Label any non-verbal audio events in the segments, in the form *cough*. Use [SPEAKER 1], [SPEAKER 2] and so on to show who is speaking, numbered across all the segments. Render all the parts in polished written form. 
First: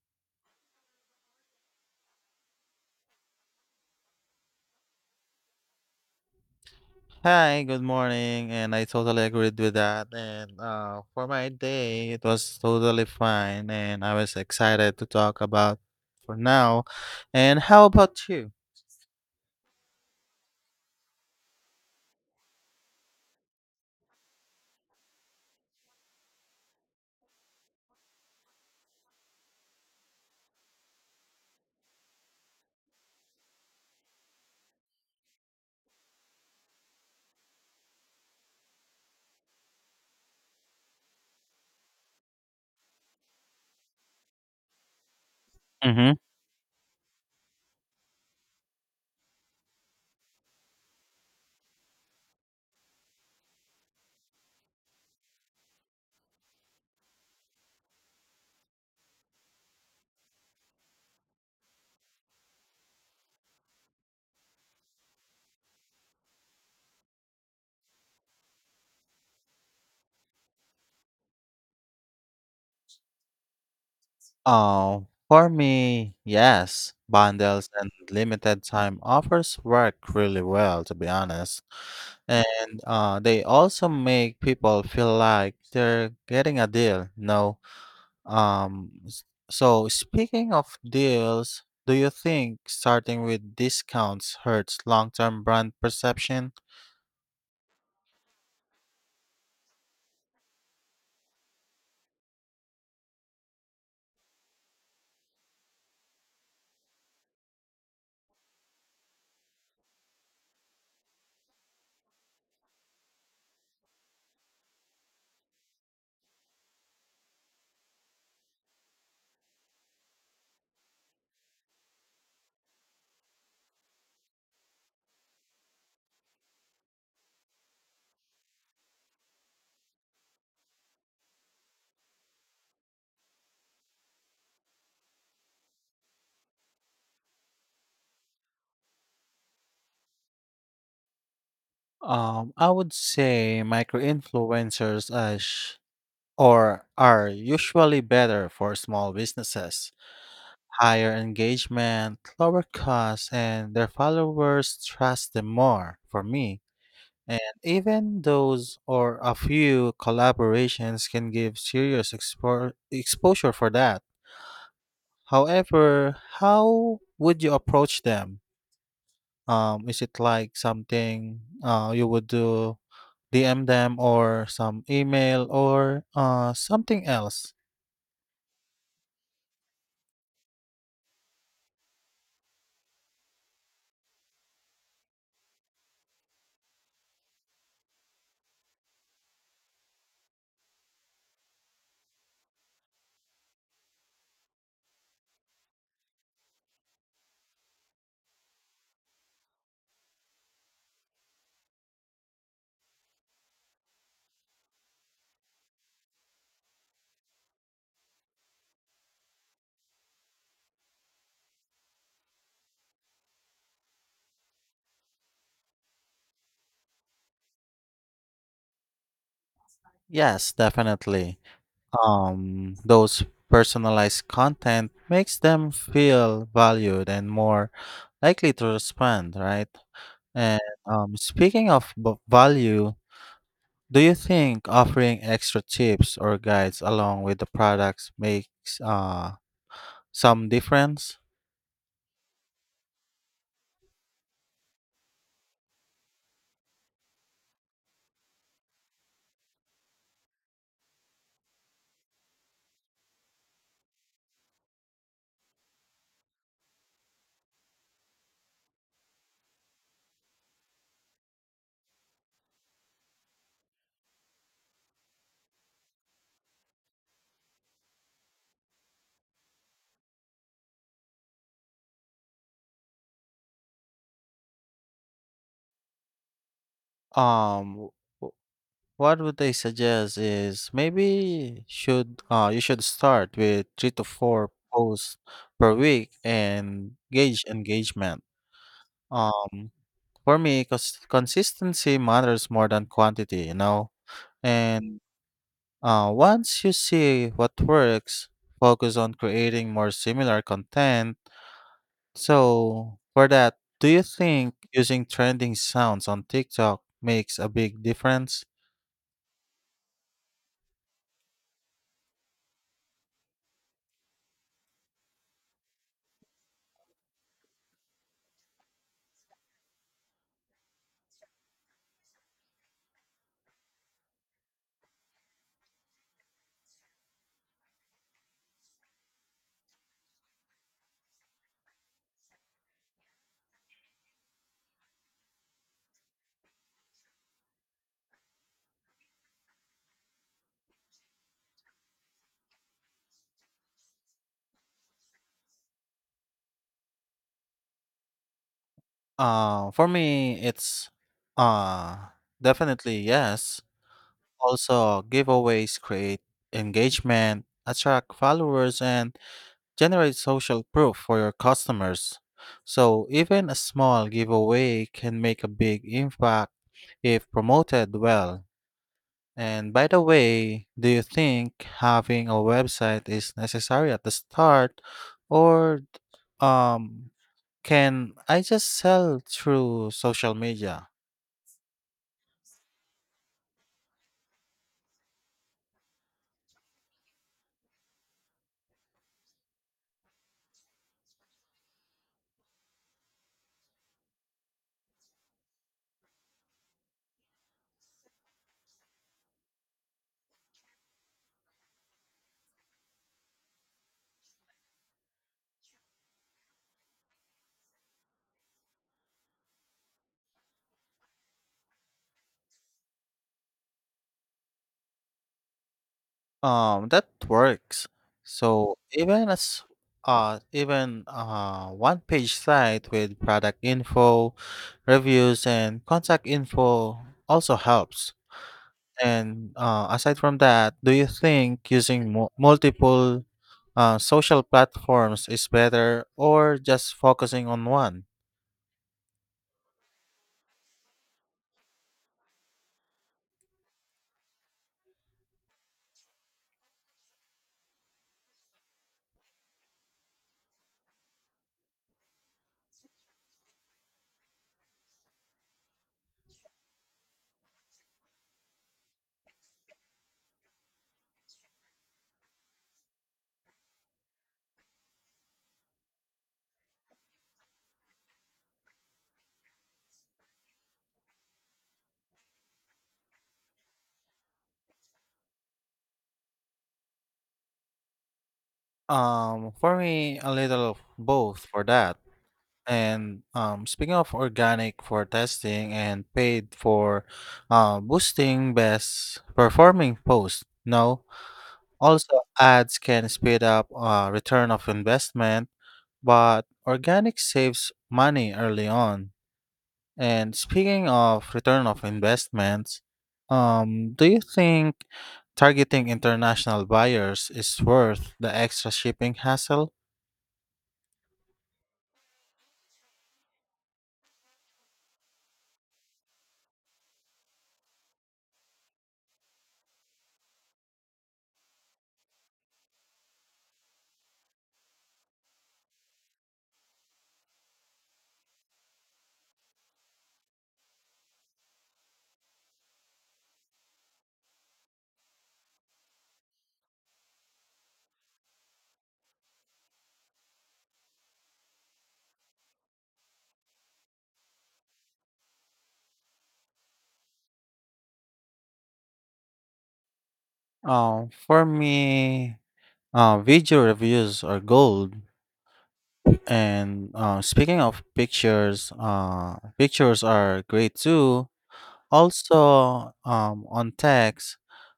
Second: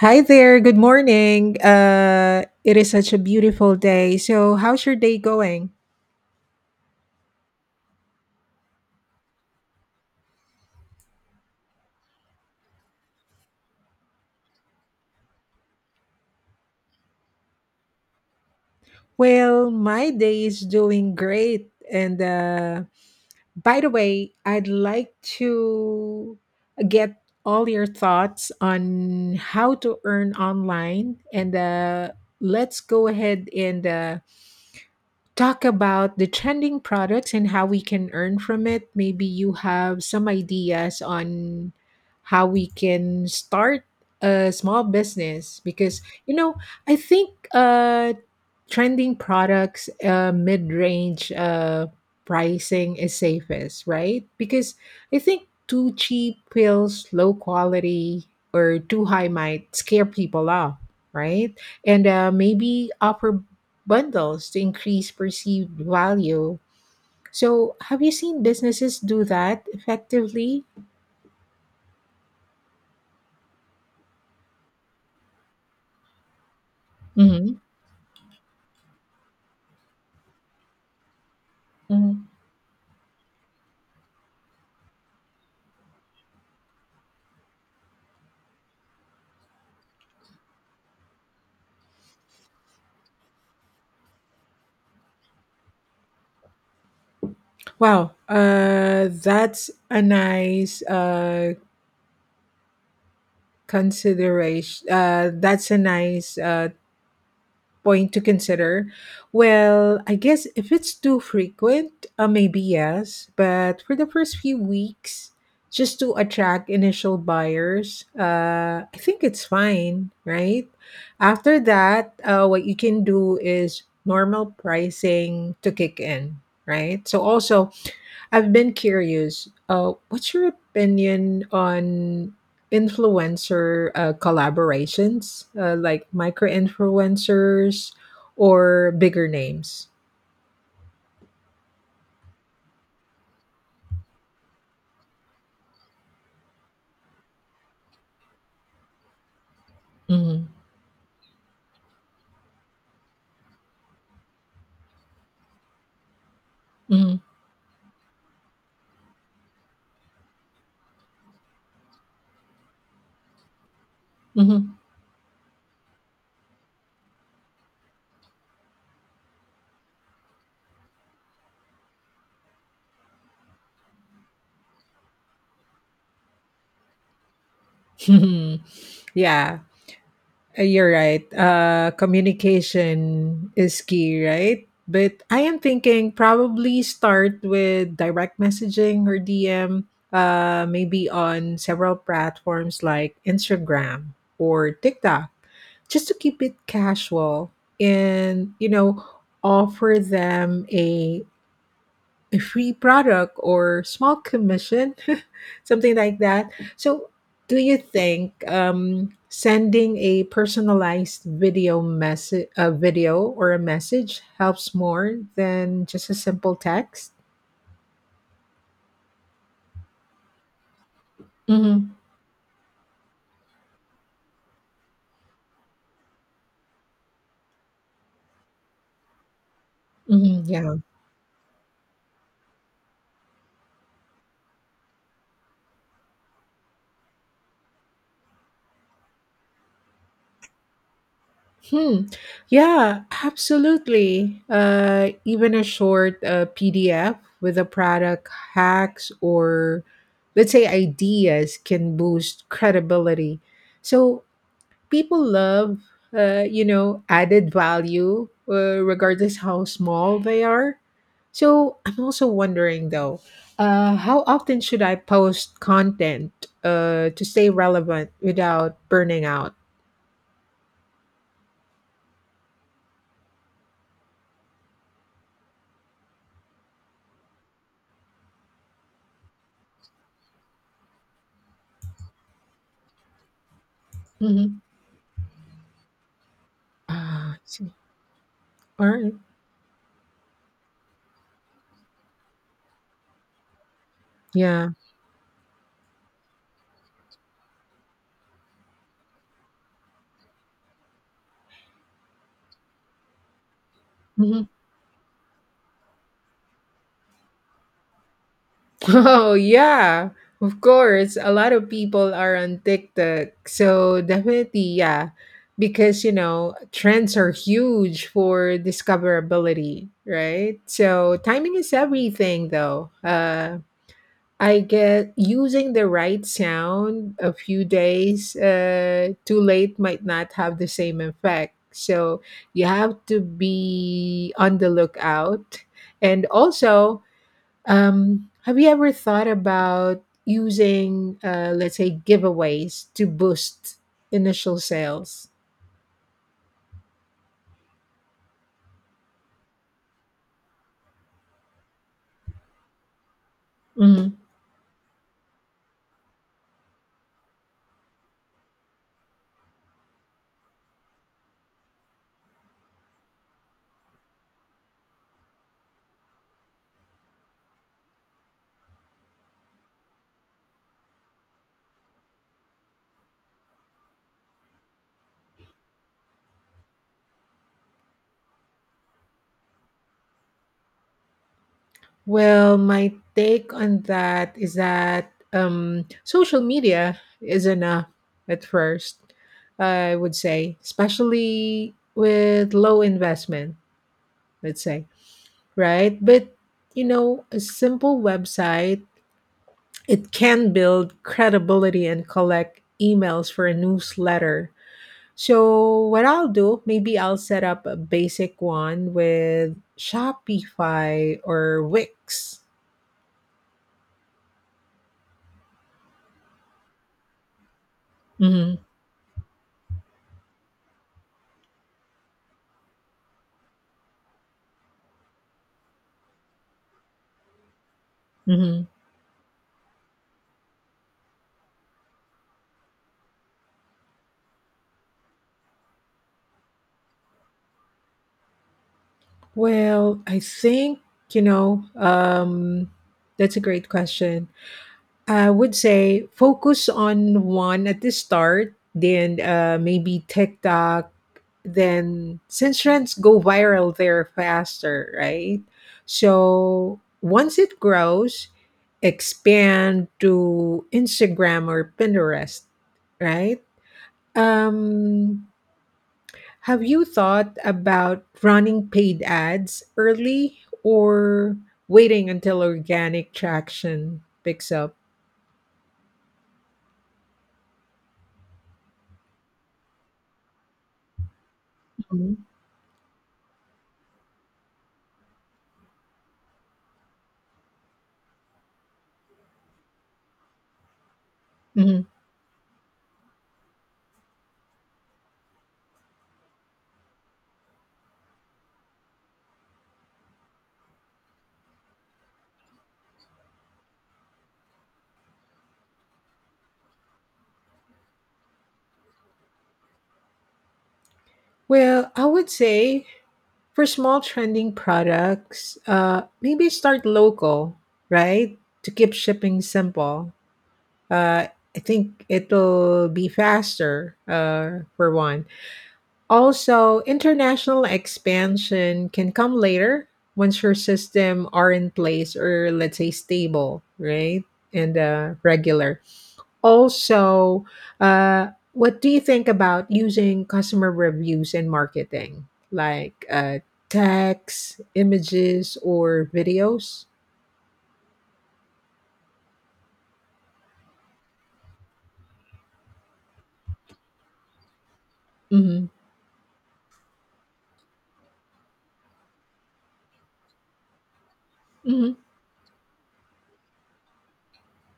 [SPEAKER 1] Hi there, good morning. It is such a beautiful day. So, how's your day going?
[SPEAKER 2] Hi, good morning, and I totally agreed with that. And for my day, it was totally fine, and I was excited to talk about for now. And how about you?
[SPEAKER 1] Well, my day is doing great. And by the way, I'd like to get all your thoughts on how to earn online. And let's go ahead and talk about the trending products and how we can earn from it. Maybe you have some ideas on how we can start a small business because
[SPEAKER 2] Mm-hmm.
[SPEAKER 1] you know I think trending products, mid-range pricing is safest, right? Because I think too cheap pills, low quality, or too high might scare people off, right? And maybe offer bundles to increase perceived value. So, have you seen businesses do that effectively?
[SPEAKER 2] Oh, for me, yes,
[SPEAKER 1] Hmm.
[SPEAKER 2] bundles and limited time offers work really well, to be honest.
[SPEAKER 1] Mhm.
[SPEAKER 2] And they also make people feel like they're getting a deal, no? Um, s- so speaking of deals, do you think starting with discounts hurts long-term brand perception?
[SPEAKER 1] Wow, that's a nice consideration. That's a nice point to consider. Well, I guess if it's too frequent, maybe yes, but for the first few weeks, just to attract initial buyers, I think it's fine, right? After that, what you can do is normal pricing to kick in, right? So also, I've been curious. What's your opinion on influencer collaborations, like micro influencers or bigger names?
[SPEAKER 2] I would say micro-influencers are sh- or are usually better for small businesses.
[SPEAKER 1] Hmm.
[SPEAKER 2] Higher engagement, lower costs, and their followers trust them more for me.
[SPEAKER 1] Hmm.
[SPEAKER 2] And even those or a few collaborations can give serious exposure for that.
[SPEAKER 1] Hmm.
[SPEAKER 2] However, how would you approach them? Is it like something you would do DM them or some email or something else?
[SPEAKER 1] *laughs* Yeah. You're right. Communication is key, right? But I am thinking probably start with direct messaging or DM, maybe on several platforms like Instagram or TikTok, just to keep it casual and, you know, offer them a free product or small commission, *laughs* something like that. So, do you think sending a personalized video message, a video or a message, helps more than just a simple text?
[SPEAKER 2] Yes, definitely.
[SPEAKER 1] Mm-hmm.
[SPEAKER 2] Those personalized content makes them feel valued and more likely to respond, right?
[SPEAKER 1] Mm-hmm,
[SPEAKER 2] And
[SPEAKER 1] yeah.
[SPEAKER 2] speaking of value, do you think offering extra tips or guides along with the products makes uh some difference.
[SPEAKER 1] Hmm. Yeah, absolutely. Even a short PDF with a product hacks or let's say ideas can boost credibility. So people love you know added value regardless how small they are. So I'm also wondering though, how often should I post content, to stay relevant without burning out
[SPEAKER 2] Um, w- what would they suggest is maybe should you should start with three to
[SPEAKER 1] hmm
[SPEAKER 2] four posts per week and
[SPEAKER 1] ah I
[SPEAKER 2] gauge
[SPEAKER 1] see.
[SPEAKER 2] engagement.
[SPEAKER 1] All right.
[SPEAKER 2] Um, for me, cause consistency matters more than quantity, you know.
[SPEAKER 1] Yeah.
[SPEAKER 2] And once you see what works, focus on creating more similar content. So, for that, do you
[SPEAKER 1] Mhm.
[SPEAKER 2] think using trending sounds on TikTok makes a big difference?
[SPEAKER 1] *laughs* Oh, yeah, of course. A lot of people are on TikTok. So, definitely, yeah, because, you know, trends are huge for discoverability, right? So, timing is everything, though. I get using the right sound a few days too late might not have the same effect. So, you have to be on the lookout. And also, have you ever thought about using, let's say, giveaways to boost initial sales?
[SPEAKER 2] For me, it's uh, Definitely yes.
[SPEAKER 1] Mhm.
[SPEAKER 2] Also, giveaways create engagement, attract followers, and generate social proof for your customers. So, even a small giveaway can make a big impact if promoted well. And by the way, do you think having a website is necessary at the start or um can I just sell through social media?
[SPEAKER 1] Well, my take on that is that social media is enough at first, I would say, especially with low investment, let's say, right? But, you know, a simple website, it can build credibility and collect emails for a newsletter. So what I'll do, maybe I'll set up a basic one with Shopify or Wix.
[SPEAKER 2] That works.
[SPEAKER 1] Mm-hmm.
[SPEAKER 2] So even one page site with product info, reviews and contact info also helps.
[SPEAKER 1] Mm-hmm.
[SPEAKER 2] And aside from that, do you think using multiple social platforms is better or just focusing on one?
[SPEAKER 1] Well, I think, you know, that's a great question. I would say focus on one at the start, then maybe TikTok, then since trends go viral there faster, right? So once it grows, expand to Instagram or Pinterest, right? Um, have you thought about running paid ads early or waiting until organic traction picks up?
[SPEAKER 2] For me, a little of both for that.
[SPEAKER 1] Mhm.
[SPEAKER 2] And speaking of organic for testing and paid for boosting best performing posts, no.
[SPEAKER 1] Mhm.
[SPEAKER 2] Also, ads can speed up return of investment, but organic saves money early on. And speaking of return of investments, do you think targeting international buyers is worth the extra shipping hassle.
[SPEAKER 1] Well, I would say for small trending products, maybe start local, right? To keep shipping simple. Uh, I think it'll be faster, for one. Also, international expansion can come later once your system are in place or let's say stable, right? And regular. Also, uh, what do you think about using customer reviews in marketing, like text, images, or videos?
[SPEAKER 2] Um, for me, Video reviews are gold.
[SPEAKER 1] Hmm.
[SPEAKER 2] And speaking of pictures, pictures are great too.
[SPEAKER 1] Hmm.
[SPEAKER 2] Also, on text,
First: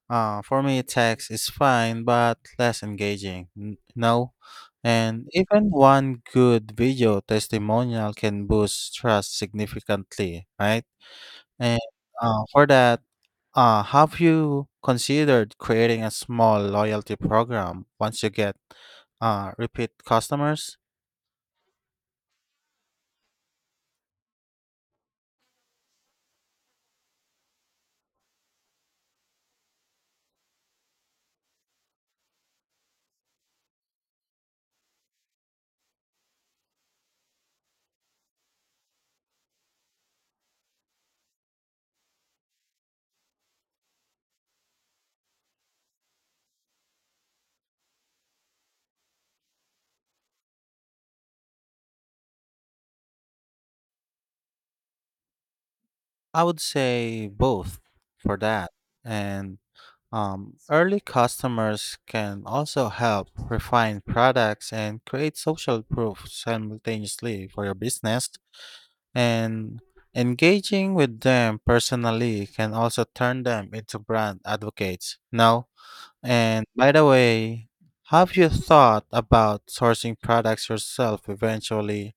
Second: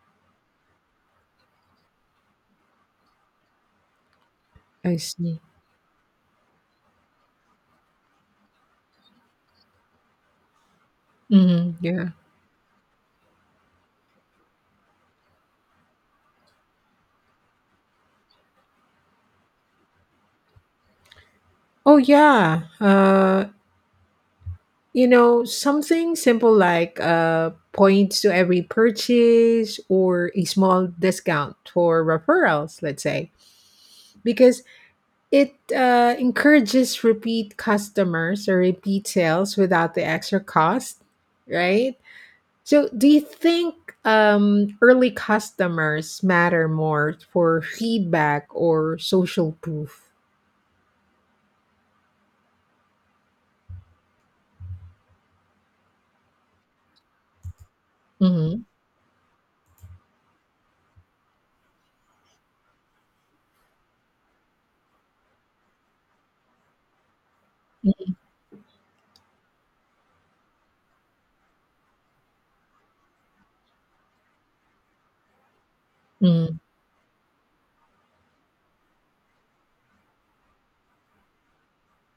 [SPEAKER 2] for me, text is fine but less engaging. N- No,
[SPEAKER 1] I
[SPEAKER 2] And
[SPEAKER 1] see.
[SPEAKER 2] even one good video testimonial can boost trust significantly, right?
[SPEAKER 1] Hmm.
[SPEAKER 2] And
[SPEAKER 1] Yeah.
[SPEAKER 2] for that, have you considered creating a small loyalty program once you get repeat customers?
[SPEAKER 1] Oh, yeah. You know, something simple like points to every purchase or a small discount for referrals, let's say. Because it encourages repeat customers or repeat sales without the extra cost, right? So, do you think early customers matter more for feedback or social proof?
[SPEAKER 2] I would say both for
[SPEAKER 1] Hmm.
[SPEAKER 2] that. And early customers can also help refine products and create social proof simultaneously for your business. And engaging with them personally can also turn them into brand advocates now.
[SPEAKER 1] Mm.
[SPEAKER 2] And by the way, have you thought about sourcing products yourself eventually,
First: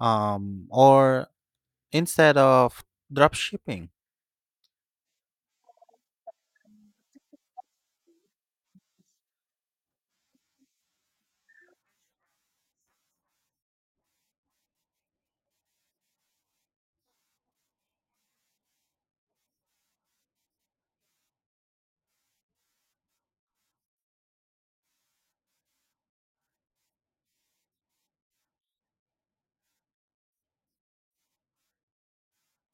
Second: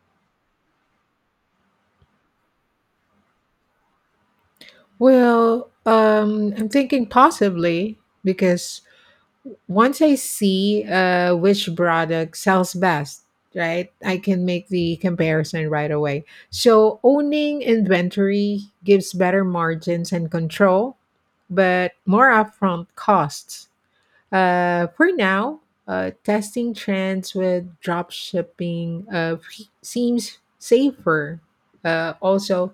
[SPEAKER 2] or instead of drop shipping?
[SPEAKER 1] Well, I'm thinking possibly because once I see which product sells best, right, I can make the comparison right away. So owning inventory gives better margins and control, but more upfront costs. For now, testing trends with drop shipping seems safer. Also,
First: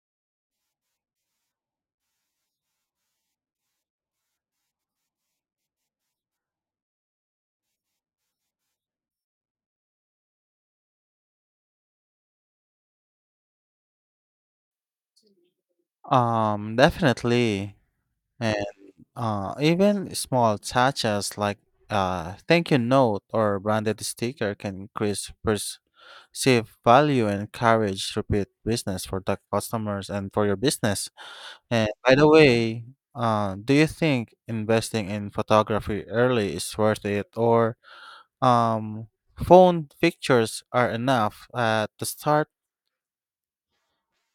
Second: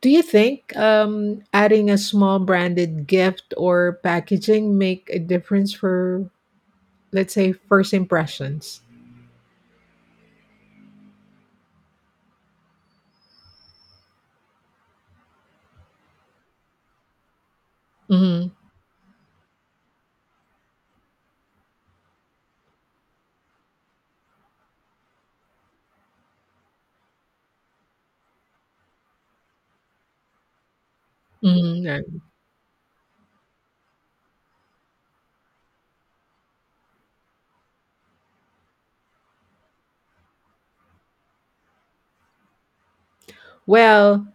[SPEAKER 1] do you think adding a small branded gift or packaging make a difference for let's say first impressions.
[SPEAKER 2] Definitely.
[SPEAKER 1] Hmm.
[SPEAKER 2] And even small touches like a thank you note or branded sticker can increase perceived value and encourage repeat business for the customers and for your business. And by
[SPEAKER 1] Hmm.
[SPEAKER 2] the way, do you think investing in photography early is worth it, or um, phone pictures are enough at the start?
[SPEAKER 1] Well,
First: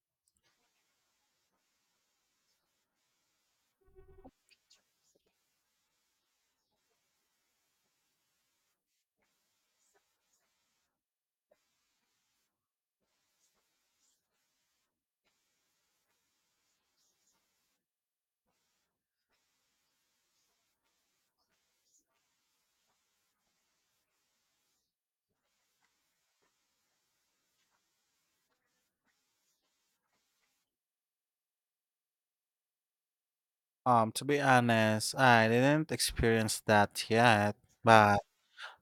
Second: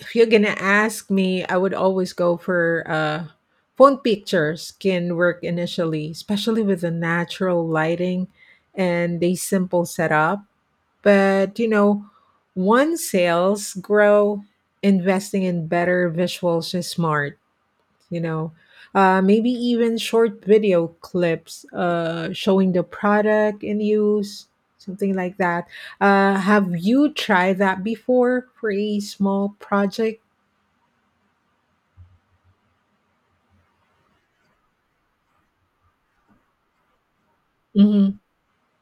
[SPEAKER 1] if you're gonna ask me, I would always go for phone pictures can work initially, especially with the natural lighting and the simple setup. But you know, once sales grow, investing in better visuals is smart. You know, maybe even short video clips showing the product in use, something like that. Have you tried that before for a small project?
[SPEAKER 2] To be honest, I didn't experience that yet, but
[SPEAKER 1] Hmm.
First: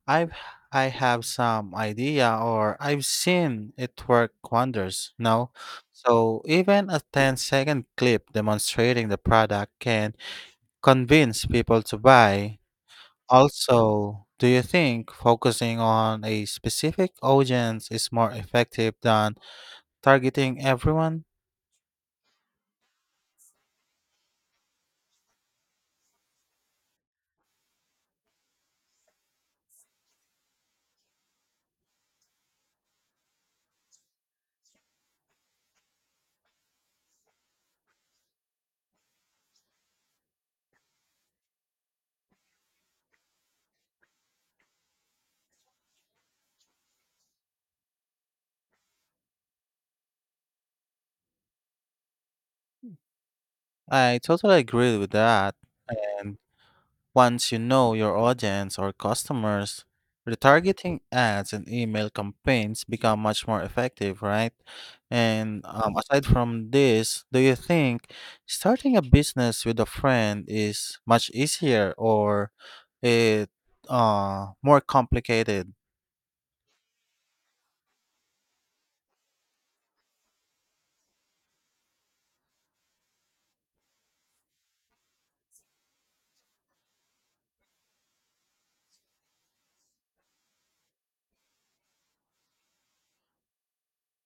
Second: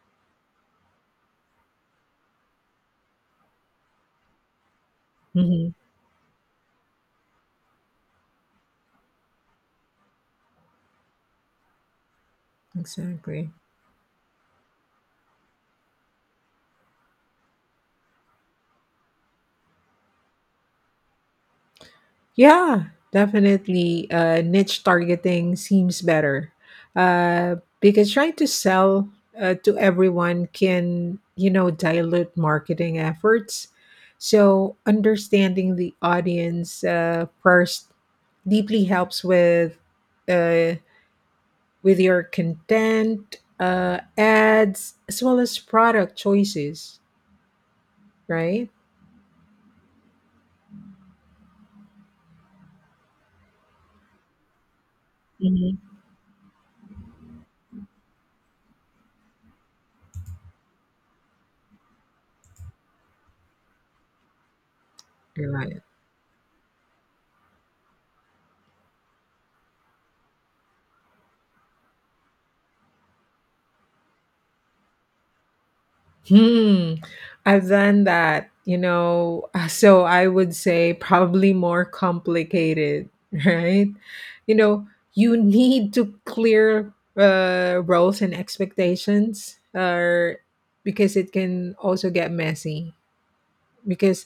[SPEAKER 2] I've I have some idea, or I've seen it work wonders. No,
[SPEAKER 1] Hmm.
[SPEAKER 2] so even a ten-second clip demonstrating the product can convince people to buy.
[SPEAKER 1] Exactly.
[SPEAKER 2] Also, do you think focusing on a specific audience is more effective than targeting everyone?
[SPEAKER 1] Yeah, definitely. Niche targeting seems better because trying to sell to everyone can, you know, dilute marketing efforts. So understanding the audience first deeply helps with, uh, with your content, ads, as well as product choices, right?
[SPEAKER 2] I totally agree with that.
[SPEAKER 1] Mhm.
[SPEAKER 2] And once you know your audience or customers, retargeting ads and email campaigns become much more effective, right? And
[SPEAKER 1] Right.
[SPEAKER 2] aside from this, do you think starting a business with a friend is much easier or it more complicated?
[SPEAKER 1] Hmm. I've done that, you know. So I would say probably more complicated, *laughs* right? You know, you need to clear roles and expectations, or because it can also get messy. Because,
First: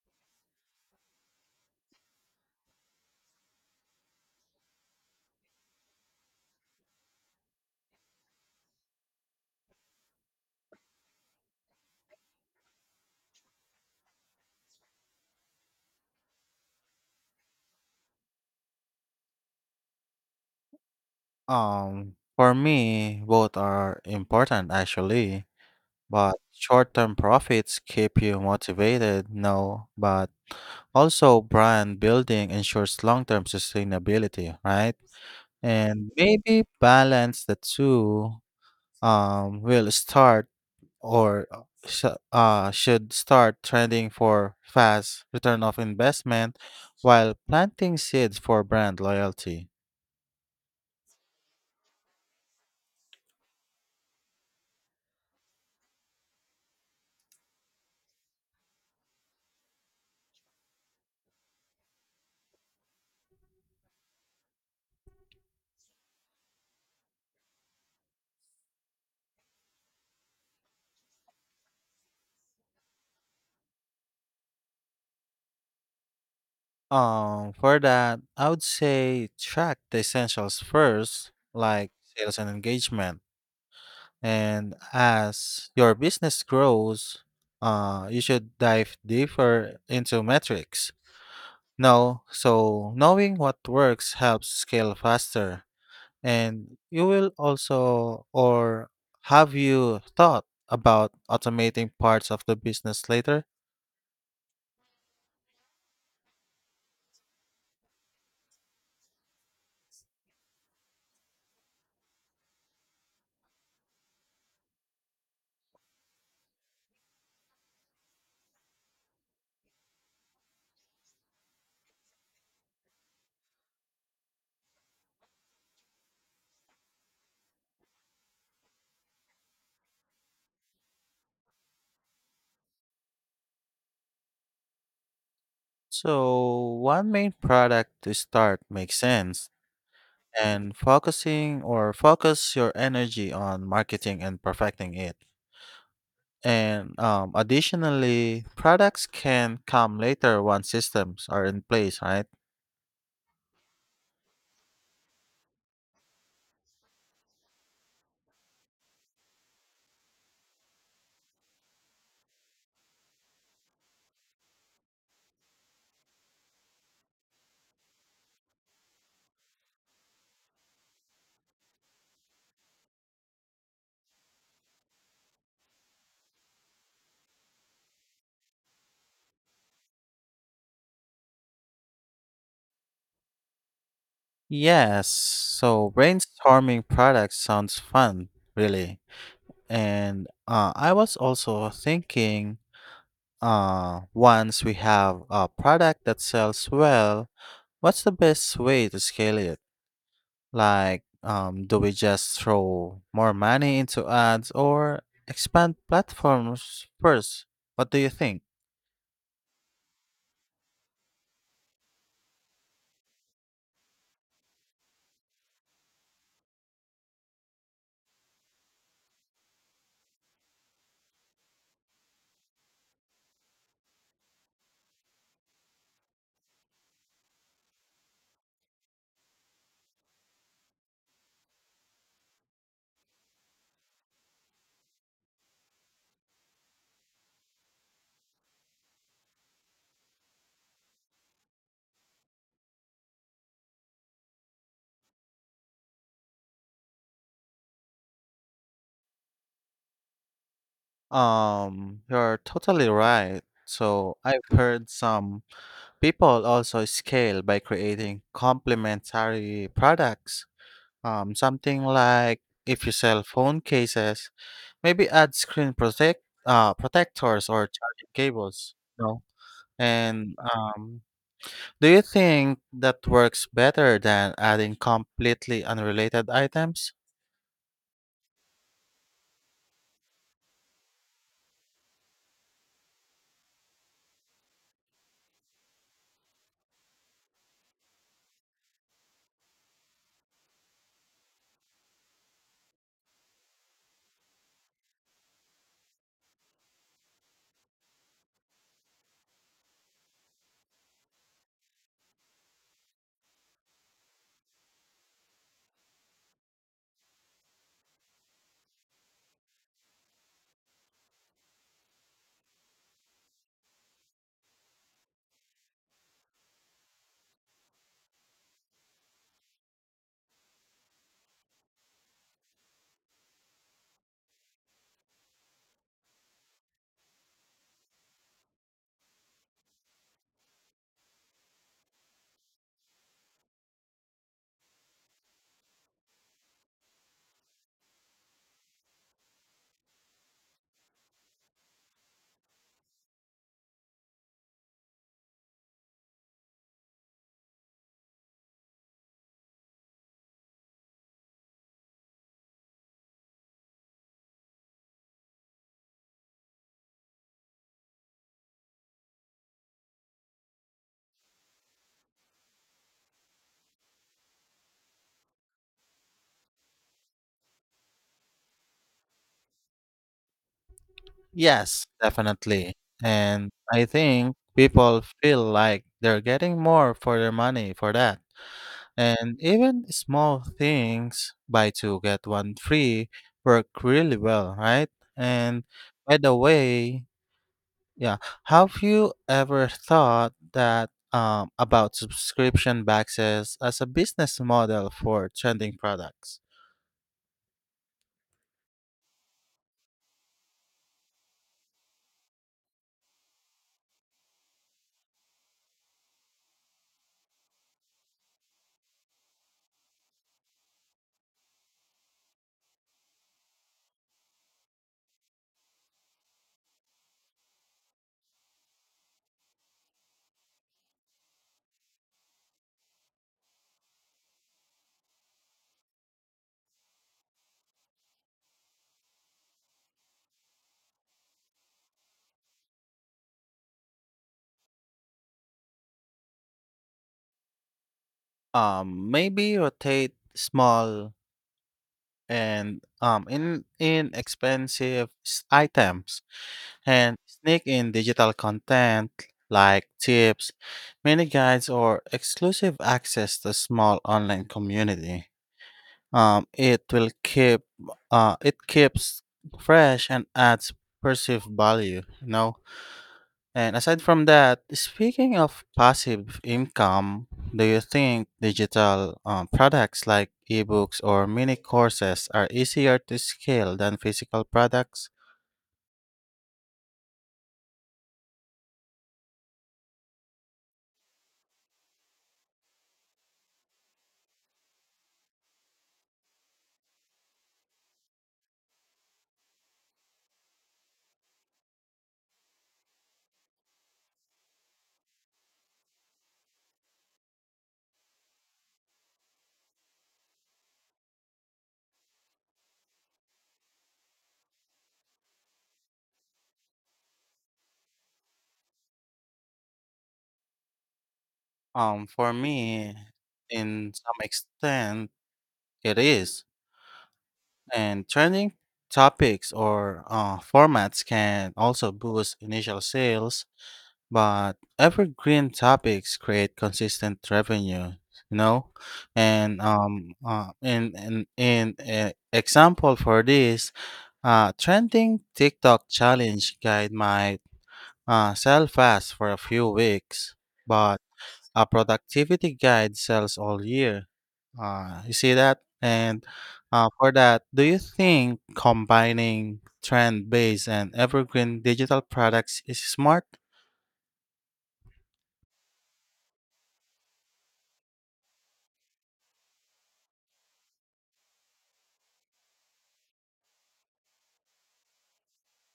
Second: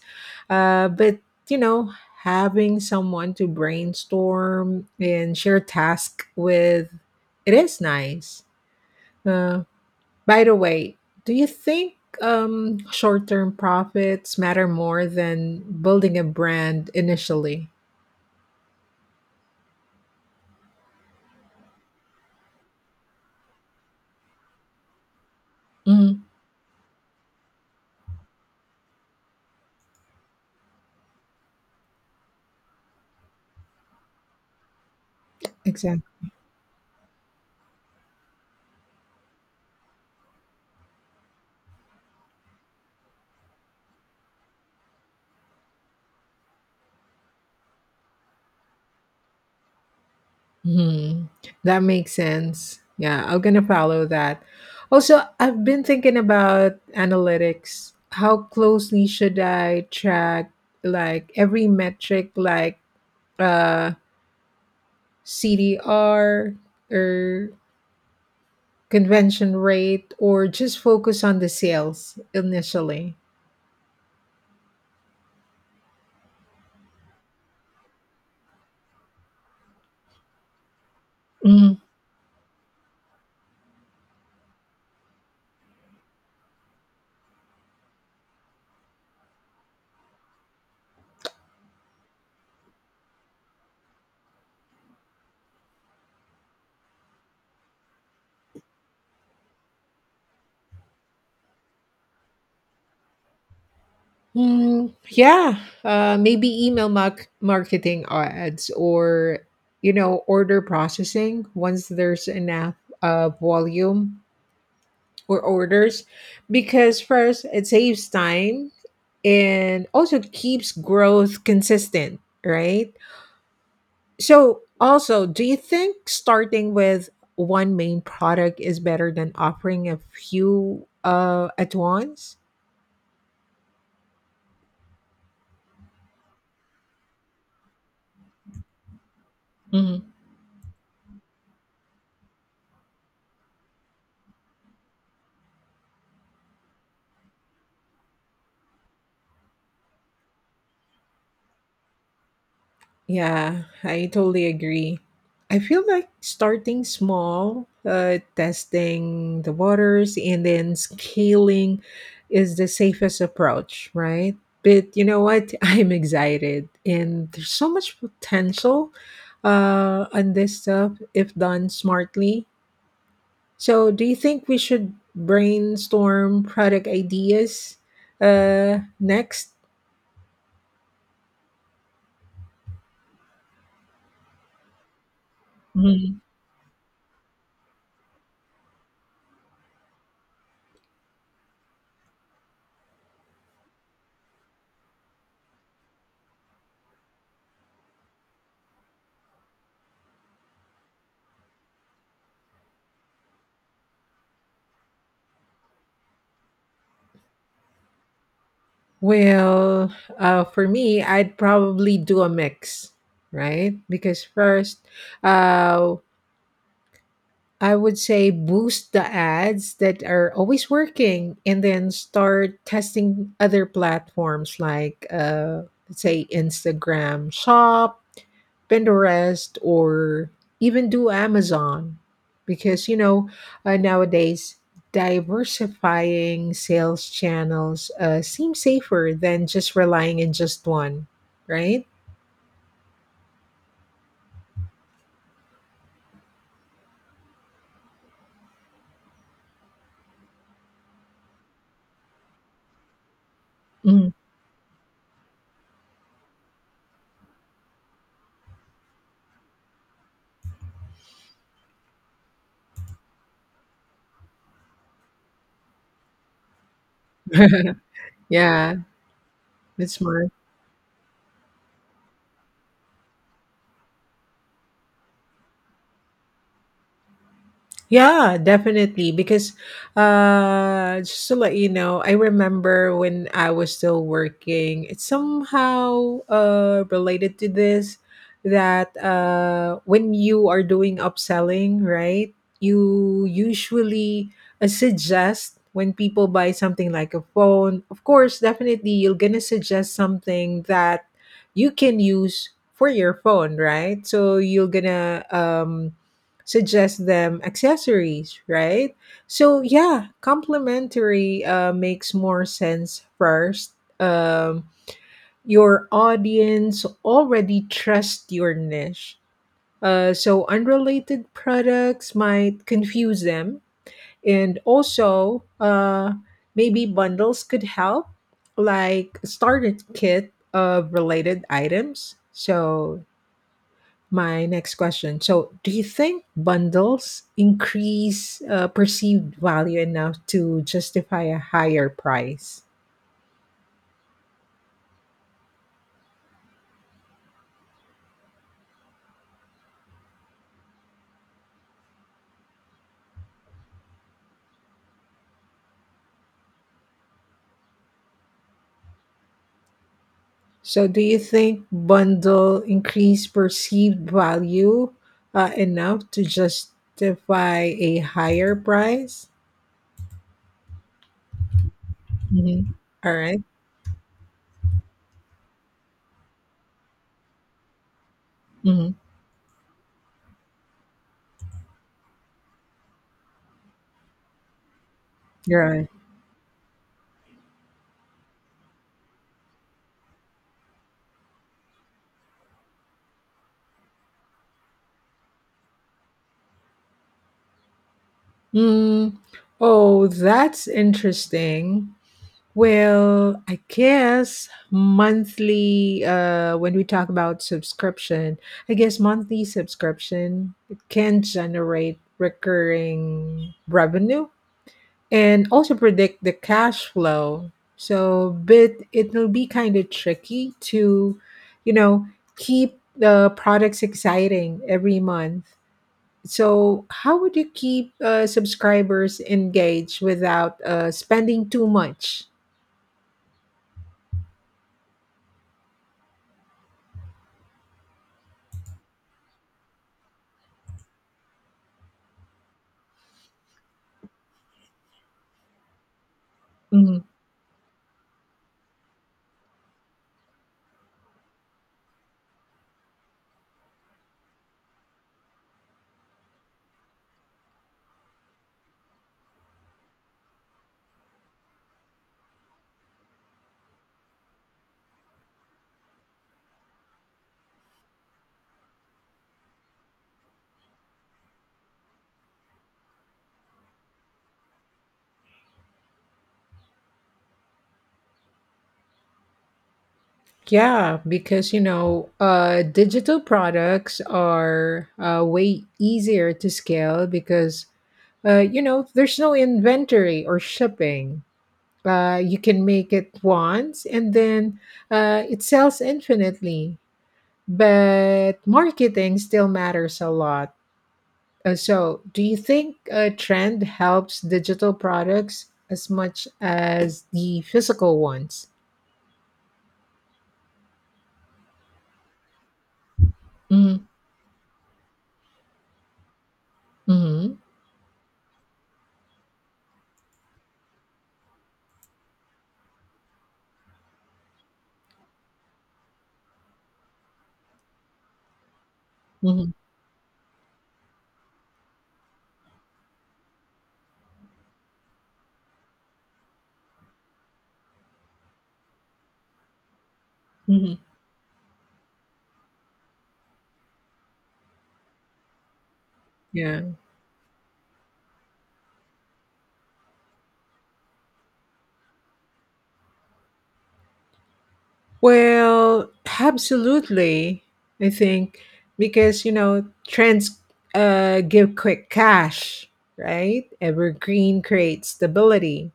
[SPEAKER 1] but you know, having someone to brainstorm and share task with, it is nice. Uh. By the way, do you think short term profits matter more than building a brand initially?
[SPEAKER 2] For me, both are important actually,
[SPEAKER 1] Mm,
[SPEAKER 2] but short-term profits keep you motivated, no, but also brand building ensures long-term sustainability, right? And
[SPEAKER 1] exactly.
[SPEAKER 2] maybe balance the two will start or sh- should start trending for fast return of investment while planting seeds for brand loyalty.
[SPEAKER 1] Mhm. That makes sense. Yeah, I'm going to follow that. Also, I've been thinking about analytics. How closely should I track like every metric like uh, CDR or convention rate or just focus on the sales initially?
[SPEAKER 2] For that, I would say track the essentials first, like sales and engagement. And as your business grows, you should dive deeper into metrics. No, so knowing what works helps scale faster. And you will also, or have you thought about automating parts of the business later?
[SPEAKER 1] Mm, yeah, maybe email marketing ads or you know order processing once there's enough volume or orders, because first it saves time and also keeps growth consistent, right? So also, do you think starting with one main product is better than offering a few at once?
[SPEAKER 2] So one main product to start makes sense and focusing or focus your energy on marketing and perfecting it. And additionally, products can come later once systems are in place, right?
[SPEAKER 1] Yeah, I totally agree. I feel like starting small, testing the waters, and then scaling is the safest approach, right? But you know what? *laughs* I'm excited, and there's so much potential on this stuff if done smartly. So, do you think we should brainstorm product ideas next?
[SPEAKER 2] Yes. So
[SPEAKER 1] Mm-hmm.
[SPEAKER 2] brainstorming products sounds fun, really. And I was also thinking, once we have a product that sells well, what's the best way to scale it? Like, do we just throw more money into ads or expand platforms first? What do you think?
[SPEAKER 1] Well, for me, I'd probably do a mix, right? Because first, uh, I would say boost the ads that are always working and then start testing other platforms like, let's say, Instagram Shop, Pinterest, or even do Amazon because you know, nowadays diversifying sales channels seems safer than just relying in just one, right?
[SPEAKER 2] You're totally right.
[SPEAKER 1] Mm.
[SPEAKER 2] So I've heard some people also scale by creating complementary products. Something like if you sell phone cases, maybe add screen protectors or
[SPEAKER 1] *laughs*
[SPEAKER 2] charging cables.
[SPEAKER 1] Yeah,
[SPEAKER 2] No.
[SPEAKER 1] that's smart.
[SPEAKER 2] And do you think that works better than adding completely unrelated items?
[SPEAKER 1] Yeah, definitely. Because, just to let you know, I remember when I was still working, it's somehow related to this, that when you are doing upselling, right, you usually suggest when people buy something like a phone, of course, definitely you're going to suggest something that you can use for your phone, right? So you're going to. Suggest them accessories, right? So yeah, complimentary makes more sense first. Um, your audience already trust your niche, so unrelated products might confuse them, and also maybe bundles could help, like starter kit of related items. So my next question. So, do you think bundles increase perceived value enough to justify a higher price? So, do you think bundle increase perceived value enough to justify a higher price?
[SPEAKER 2] Yes,
[SPEAKER 1] Mhm.
[SPEAKER 2] definitely.
[SPEAKER 1] All right.
[SPEAKER 2] And I think people feel like they're getting more for their money for that.
[SPEAKER 1] Mm-hmm.
[SPEAKER 2] And even small things, buy two, get one free, work really well, right?
[SPEAKER 1] You're
[SPEAKER 2] And
[SPEAKER 1] right.
[SPEAKER 2] by the way, yeah, have you ever thought that about subscription boxes as a business model for trending products?
[SPEAKER 1] Mm. Oh, that's interesting. Well, I guess monthly, when we talk about subscription, I guess monthly subscription it can generate recurring revenue and also predict the cash flow. So, but it'll be kind of tricky to, you know, keep the products exciting every month. So, how would you keep subscribers engaged without spending too much?
[SPEAKER 2] Maybe rotate small and in inexpensive items
[SPEAKER 1] Mm-hmm.
[SPEAKER 2] and sneak in digital content like tips, mini guides, or exclusive access to small online community. Um, it will keep it keeps fresh and adds perceived value. You know. And aside from that, speaking of passive income, do you think digital products like ebooks or mini courses are easier to scale than physical products?
[SPEAKER 1] Yeah, because you know, digital products are way easier to scale because you know there's no inventory or shipping. You can make it once and then it sells infinitely. But marketing still matters a lot. So, do you think a trend helps digital products as much as the physical ones?
[SPEAKER 2] For me,
[SPEAKER 1] Mm-hmm.
[SPEAKER 2] in some extent, it is.
[SPEAKER 1] Mm-hmm.
[SPEAKER 2] And trending topics or formats can also boost initial sales. But evergreen topics create consistent revenue, you know? And in example for this, trending TikTok challenge guide might sell fast for a few weeks,
[SPEAKER 1] Mm-hmm.
[SPEAKER 2] but a productivity guide sells all year. You see that? And
[SPEAKER 1] Yeah.
[SPEAKER 2] for that, do you think combining trend based and evergreen digital products is smart?
[SPEAKER 1] Well, absolutely. I think because you know trends give quick cash, right? Evergreen creates stability,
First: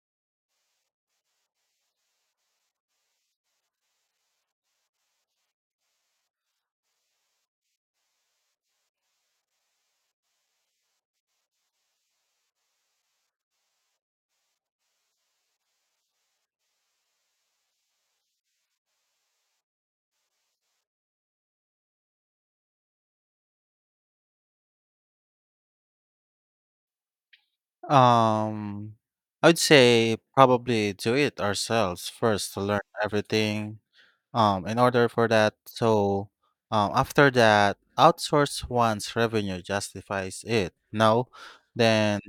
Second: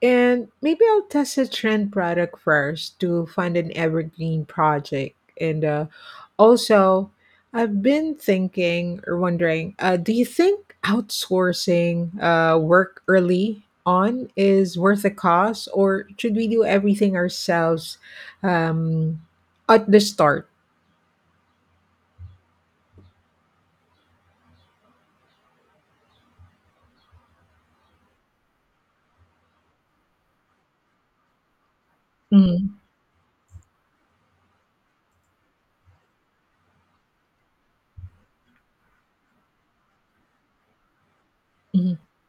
[SPEAKER 1] and maybe I'll test a trend product first to find an evergreen project. And also, I've been thinking or wondering, do you think outsourcing work early on is worth the cost, or should we do everything ourselves um, at the start?
[SPEAKER 2] Um, I would say probably do it ourselves first to
[SPEAKER 1] Mhm.
[SPEAKER 2] learn everything. In order for that, so after that, outsource once revenue justifies it. No, then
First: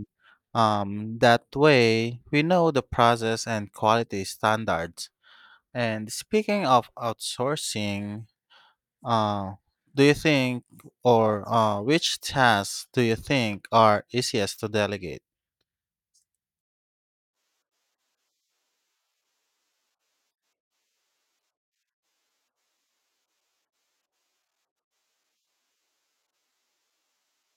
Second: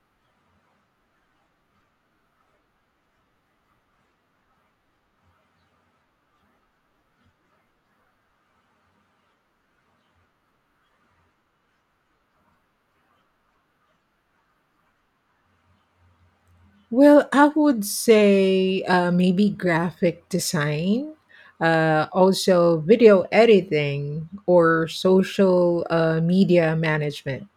[SPEAKER 2] that way we know the process and quality standards. And speaking of outsourcing, uh, do you think or which tasks do you think are easiest to delegate?
[SPEAKER 1] Well, I would say maybe graphic design, also video editing or social media management.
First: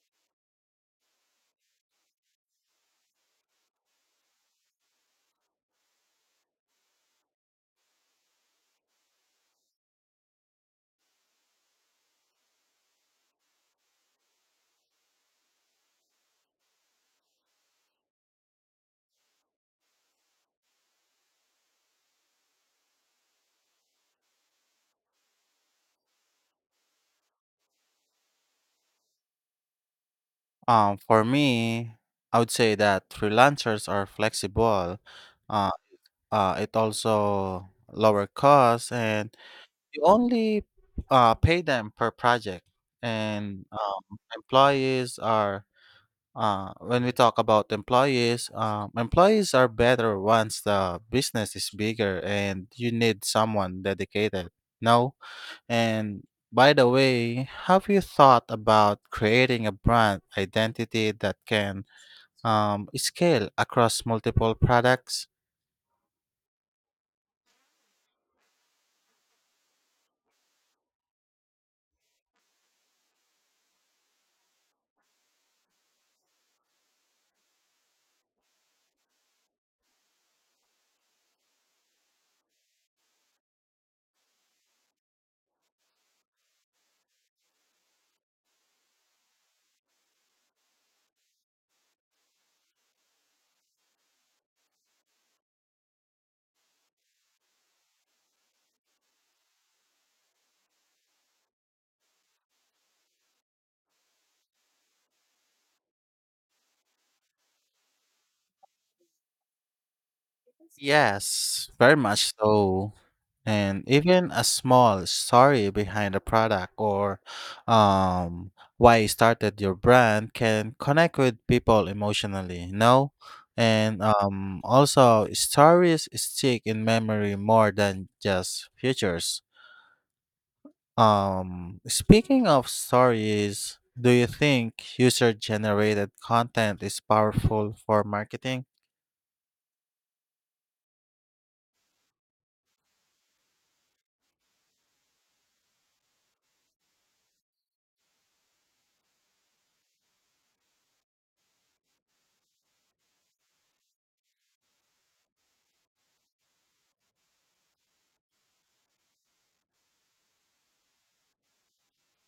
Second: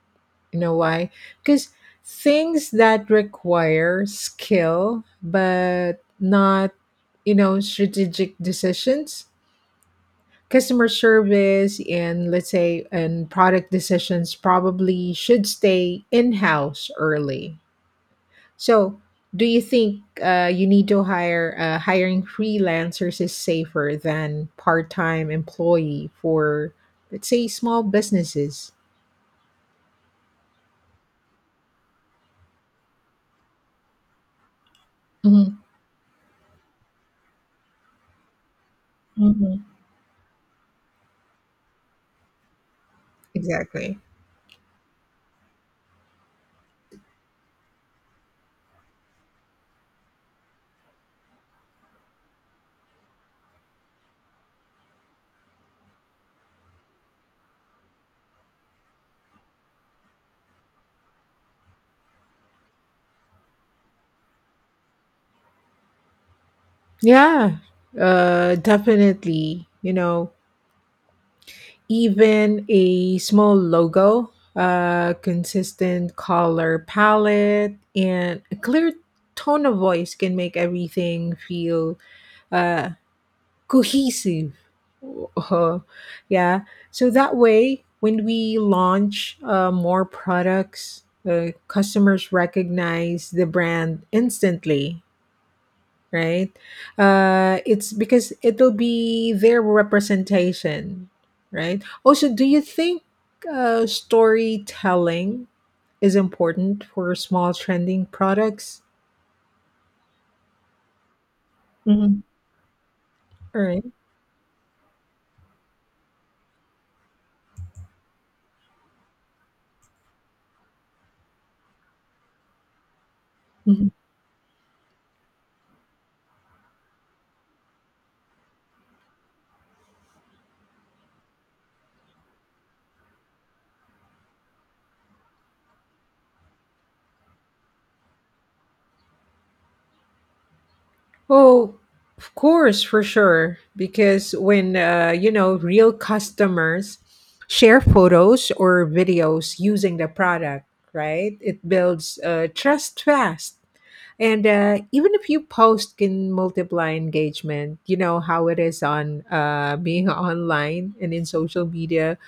[SPEAKER 1] You know why? Because things that require skill but not, you know, strategic decisions, customer service, and let's say, and product decisions probably should stay in house early. So, do you think you need to hire hiring freelancers is safer than part time employee for, let's say, small businesses?
[SPEAKER 2] For me, I would say that freelancers are flexible.
[SPEAKER 1] Hmm.
[SPEAKER 2] Uh, it also lower costs, and
[SPEAKER 1] Hmm.
[SPEAKER 2] you only pay them per project. And
[SPEAKER 1] Exactly.
[SPEAKER 2] employees are when we talk about employees, employees are better once the business is bigger and you need someone dedicated. No, and by the way, have you thought about creating a brand identity that can scale across multiple products?
[SPEAKER 1] Yeah, definitely. You know, even a small logo, a consistent color palette, and a clear tone of voice can make everything feel uh, cohesive. Uh, yeah. So that way, when we launch more products, customers recognize the brand instantly, right? It's because it'll be their representation, right? Also, do you think storytelling is important for small trending products?
[SPEAKER 2] Yes, very
[SPEAKER 1] Mhm.
[SPEAKER 2] much so.
[SPEAKER 1] All
[SPEAKER 2] And
[SPEAKER 1] right.
[SPEAKER 2] even a small story behind a product or um, why you started your brand can connect with people emotionally, you know? And also, stories stick in memory more than just features. Speaking of stories, do you think user generated content is powerful for marketing?
[SPEAKER 1] Oh, of course, for sure. Because when, you know, real customers share photos or videos using the product, right? It builds trust fast. And even if you post can multiply engagement, you know how it is on being *laughs* online and in social media.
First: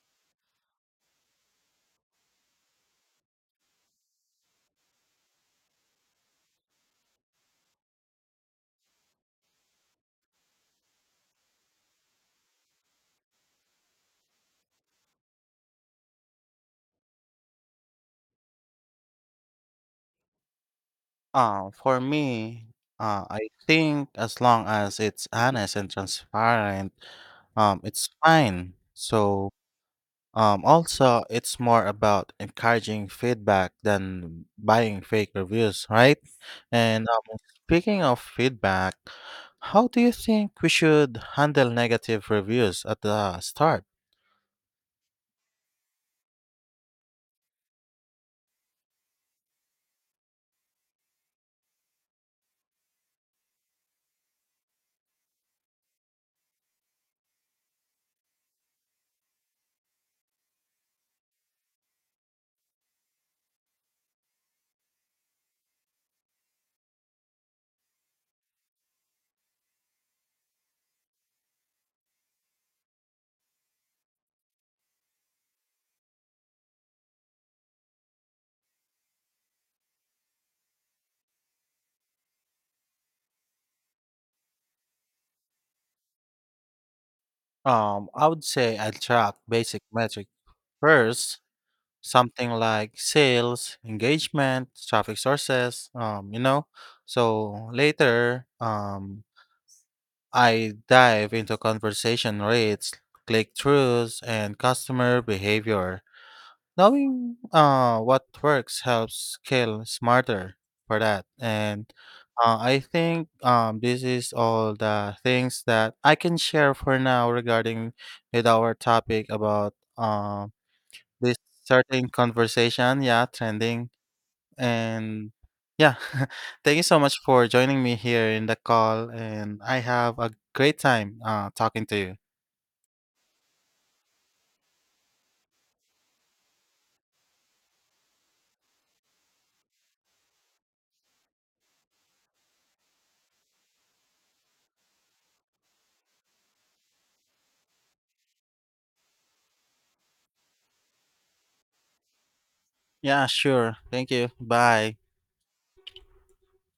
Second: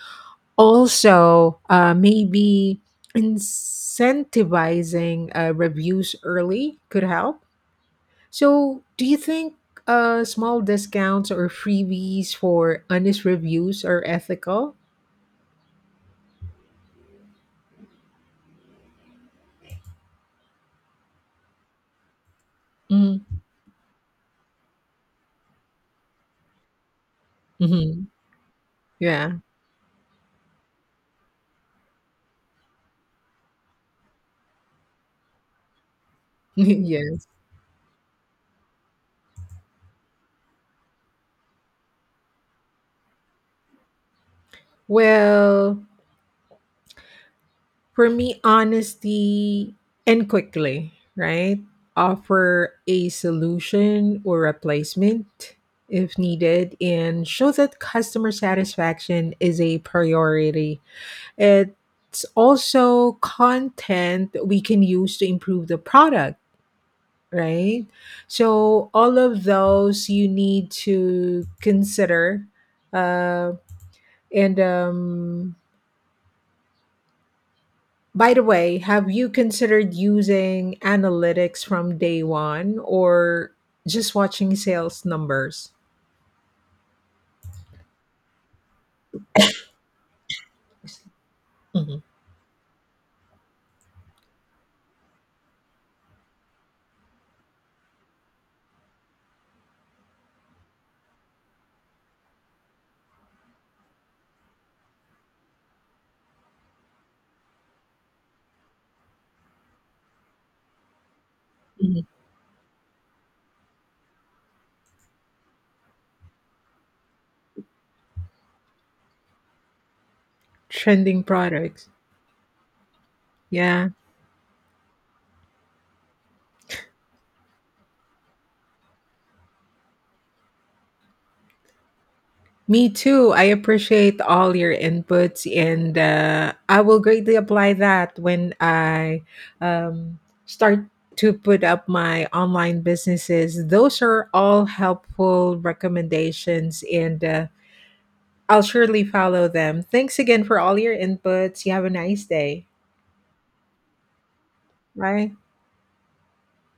[SPEAKER 1] Also, maybe incentivizing reviews early could help, so do you think small discounts or freebies for honest reviews are ethical?
[SPEAKER 2] Uh, for me,
[SPEAKER 1] Mm-hmm.
[SPEAKER 2] I think as long as it's honest and transparent,
[SPEAKER 1] Hmm.
[SPEAKER 2] it's fine.
[SPEAKER 1] Yeah.
[SPEAKER 2] So, also, it's more about encouraging feedback than buying fake reviews, right?
[SPEAKER 1] *laughs*
[SPEAKER 2] And
[SPEAKER 1] Yes.
[SPEAKER 2] speaking of feedback, how do you think we should handle negative reviews at the start?
[SPEAKER 1] Well, for me, honesty and quickly, right? Offer a solution or replacement if needed and show that customer satisfaction is a priority. It's also content we can use to improve the product, right? So all of those you need to consider. Uh, and By the way, have you considered using analytics from day one or just watching sales numbers?
[SPEAKER 2] I would say I track basic metrics first,
[SPEAKER 1] Mhm.
[SPEAKER 2] something like sales, engagement, traffic sources, you know. So later, I dive into conversion rates, click throughs, and customer behavior. Knowing what works helps scale smarter for that. And
[SPEAKER 1] Mhm.
[SPEAKER 2] I think this is all the things that I can share for now regarding with our topic about
[SPEAKER 1] Trending
[SPEAKER 2] this
[SPEAKER 1] products.
[SPEAKER 2] certain conversation. Yeah,
[SPEAKER 1] Yeah.
[SPEAKER 2] trending. And yeah, *laughs* thank you so much for joining me here in the call. And I have a great time talking to you.
[SPEAKER 1] Me too. I appreciate all your inputs, and I will greatly apply that when I um, start to put up my online businesses. Those are all helpful recommendations, and I'll surely follow them. Thanks again for all your inputs. You have a nice day.
[SPEAKER 2] Yeah, sure. Thank you. Bye.
[SPEAKER 1] Bye.